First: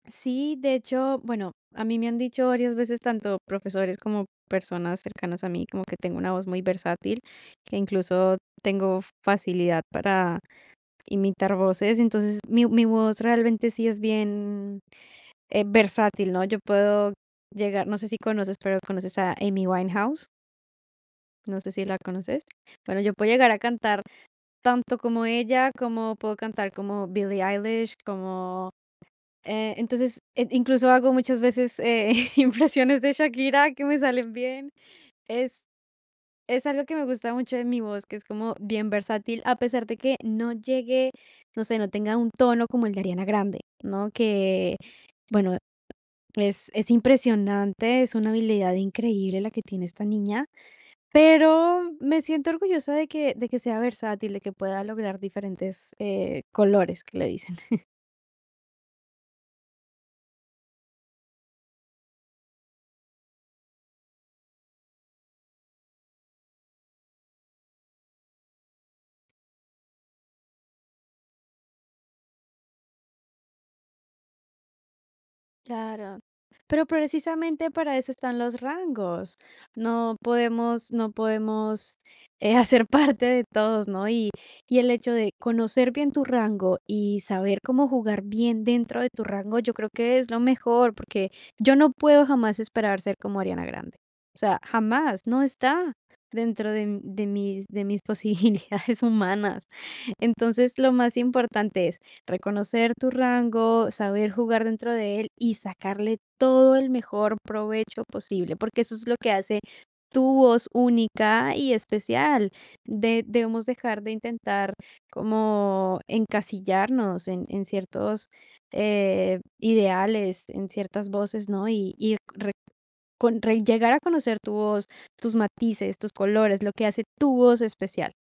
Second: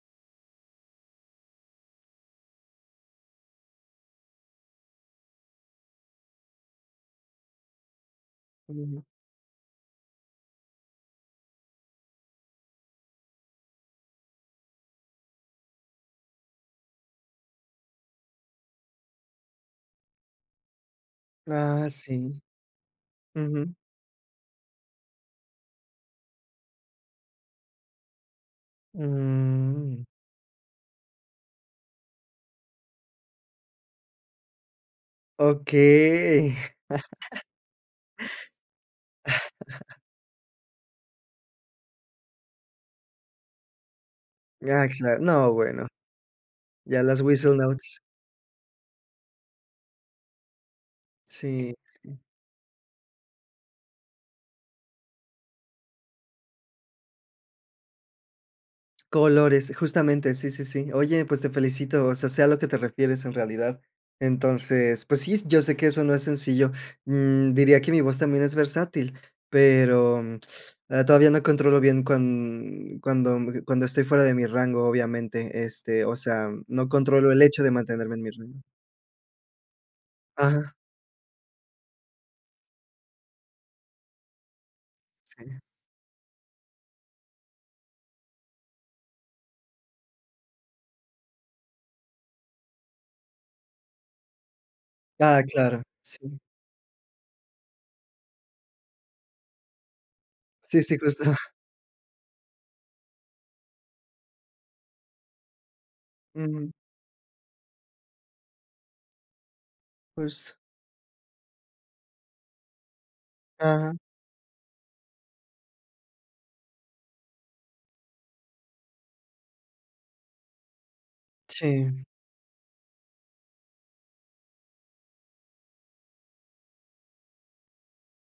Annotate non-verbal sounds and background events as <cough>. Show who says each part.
Speaker 1: Sí, de hecho, bueno, a mí me han dicho varias veces tanto profesores como personas cercanas a mí como que tengo una voz muy versátil. Que incluso tengo
Speaker 2: Ujú.
Speaker 1: facilidad para imitar voces. Entonces, mi mi voz realmente sí es bien, eh, versátil, ¿no? Yo puedo llegar No sé si conoces, pero, ¿conoces a Amy Winehouse? No sé si
Speaker 2: Ah,
Speaker 1: la
Speaker 2: sí,
Speaker 1: conoces. Bueno, yo puedo llegar a
Speaker 2: ujú.
Speaker 1: cantar tanto como ella, como puedo cantar como Billie Eilish, como eh,
Speaker 2: Mm.
Speaker 1: entonces, eh, incluso hago muchas veces, eh, impresiones de Shakira que me salen bien. Es
Speaker 2: Okey.
Speaker 1: es algo que me gusta
Speaker 2: <laughs>
Speaker 1: mucho de mi voz, que es como bien versátil, a pesar de
Speaker 2: <laughs>
Speaker 1: que no llegue, no sé, no tenga un tono como el de Ariana Grande, ¿no? Que,
Speaker 2: Ya, claro No,
Speaker 1: bueno,
Speaker 2: bueno,
Speaker 1: es es
Speaker 2: ya las whistle notes.
Speaker 1: impresionante, es una habilidad increíble la que tiene esta niña,
Speaker 2: Sí,
Speaker 1: pero
Speaker 2: sí.
Speaker 1: me siento orgullosa de que de que sea versátil, de que pueda lograr diferentes, eh, colores, que le dicen. <chuckles>
Speaker 2: Colores, justamente. Sí, sí, sí. Oye, pues, te felicito. O sea, sé a lo que te refieres en realidad. Entonces, pues, sí, yo sé que eso no es sencillo. Mm, diría que mi voz también es versátil, pero <sucks teeth> todavía no controlo bien cuan cuando cuando estoy fuera de mi rango obviamente, este, o
Speaker 1: Claro,
Speaker 2: sea,
Speaker 1: pero,
Speaker 2: no controlo el hecho
Speaker 1: precisamente,
Speaker 2: de
Speaker 1: para eso
Speaker 2: mantenerme en mi
Speaker 1: están
Speaker 2: rango.
Speaker 1: los rangos. No
Speaker 2: Ajá.
Speaker 1: podemos no podemos, eh, hacer parte de todos, ¿no? Y y el hecho de
Speaker 2: Sí.
Speaker 1: conocer bien tu rango y saber cómo jugar bien dentro de tu rango, yo creo que es lo mejor, porque yo no puedo jamás esperar ser como Ariana Grande. O sea, jamás,
Speaker 2: Ah,
Speaker 1: no
Speaker 2: claro,
Speaker 1: está
Speaker 2: sí.
Speaker 1: dentro de de mis de mis posibilidades humanas. Entonces,
Speaker 2: Sí,
Speaker 1: lo
Speaker 2: sí,
Speaker 1: más
Speaker 2: cuesta.
Speaker 1: importante es reconocer tu rango, saber jugar dentro de él y sacarle
Speaker 2: Ujú.
Speaker 1: todo el mejor provecho posible, porque eso es lo que hace tu
Speaker 2: Pues.
Speaker 1: voz única y especial. De debemos
Speaker 2: Ajá.
Speaker 1: dejar de intentar como encasillarnos en en ciertos, eh, ideales, en ciertas voces, ¿no? Y
Speaker 2: Sí.
Speaker 1: ir re con ren llegar a conocer tu voz, tus matices, tus colores, lo que hace tu voz especial.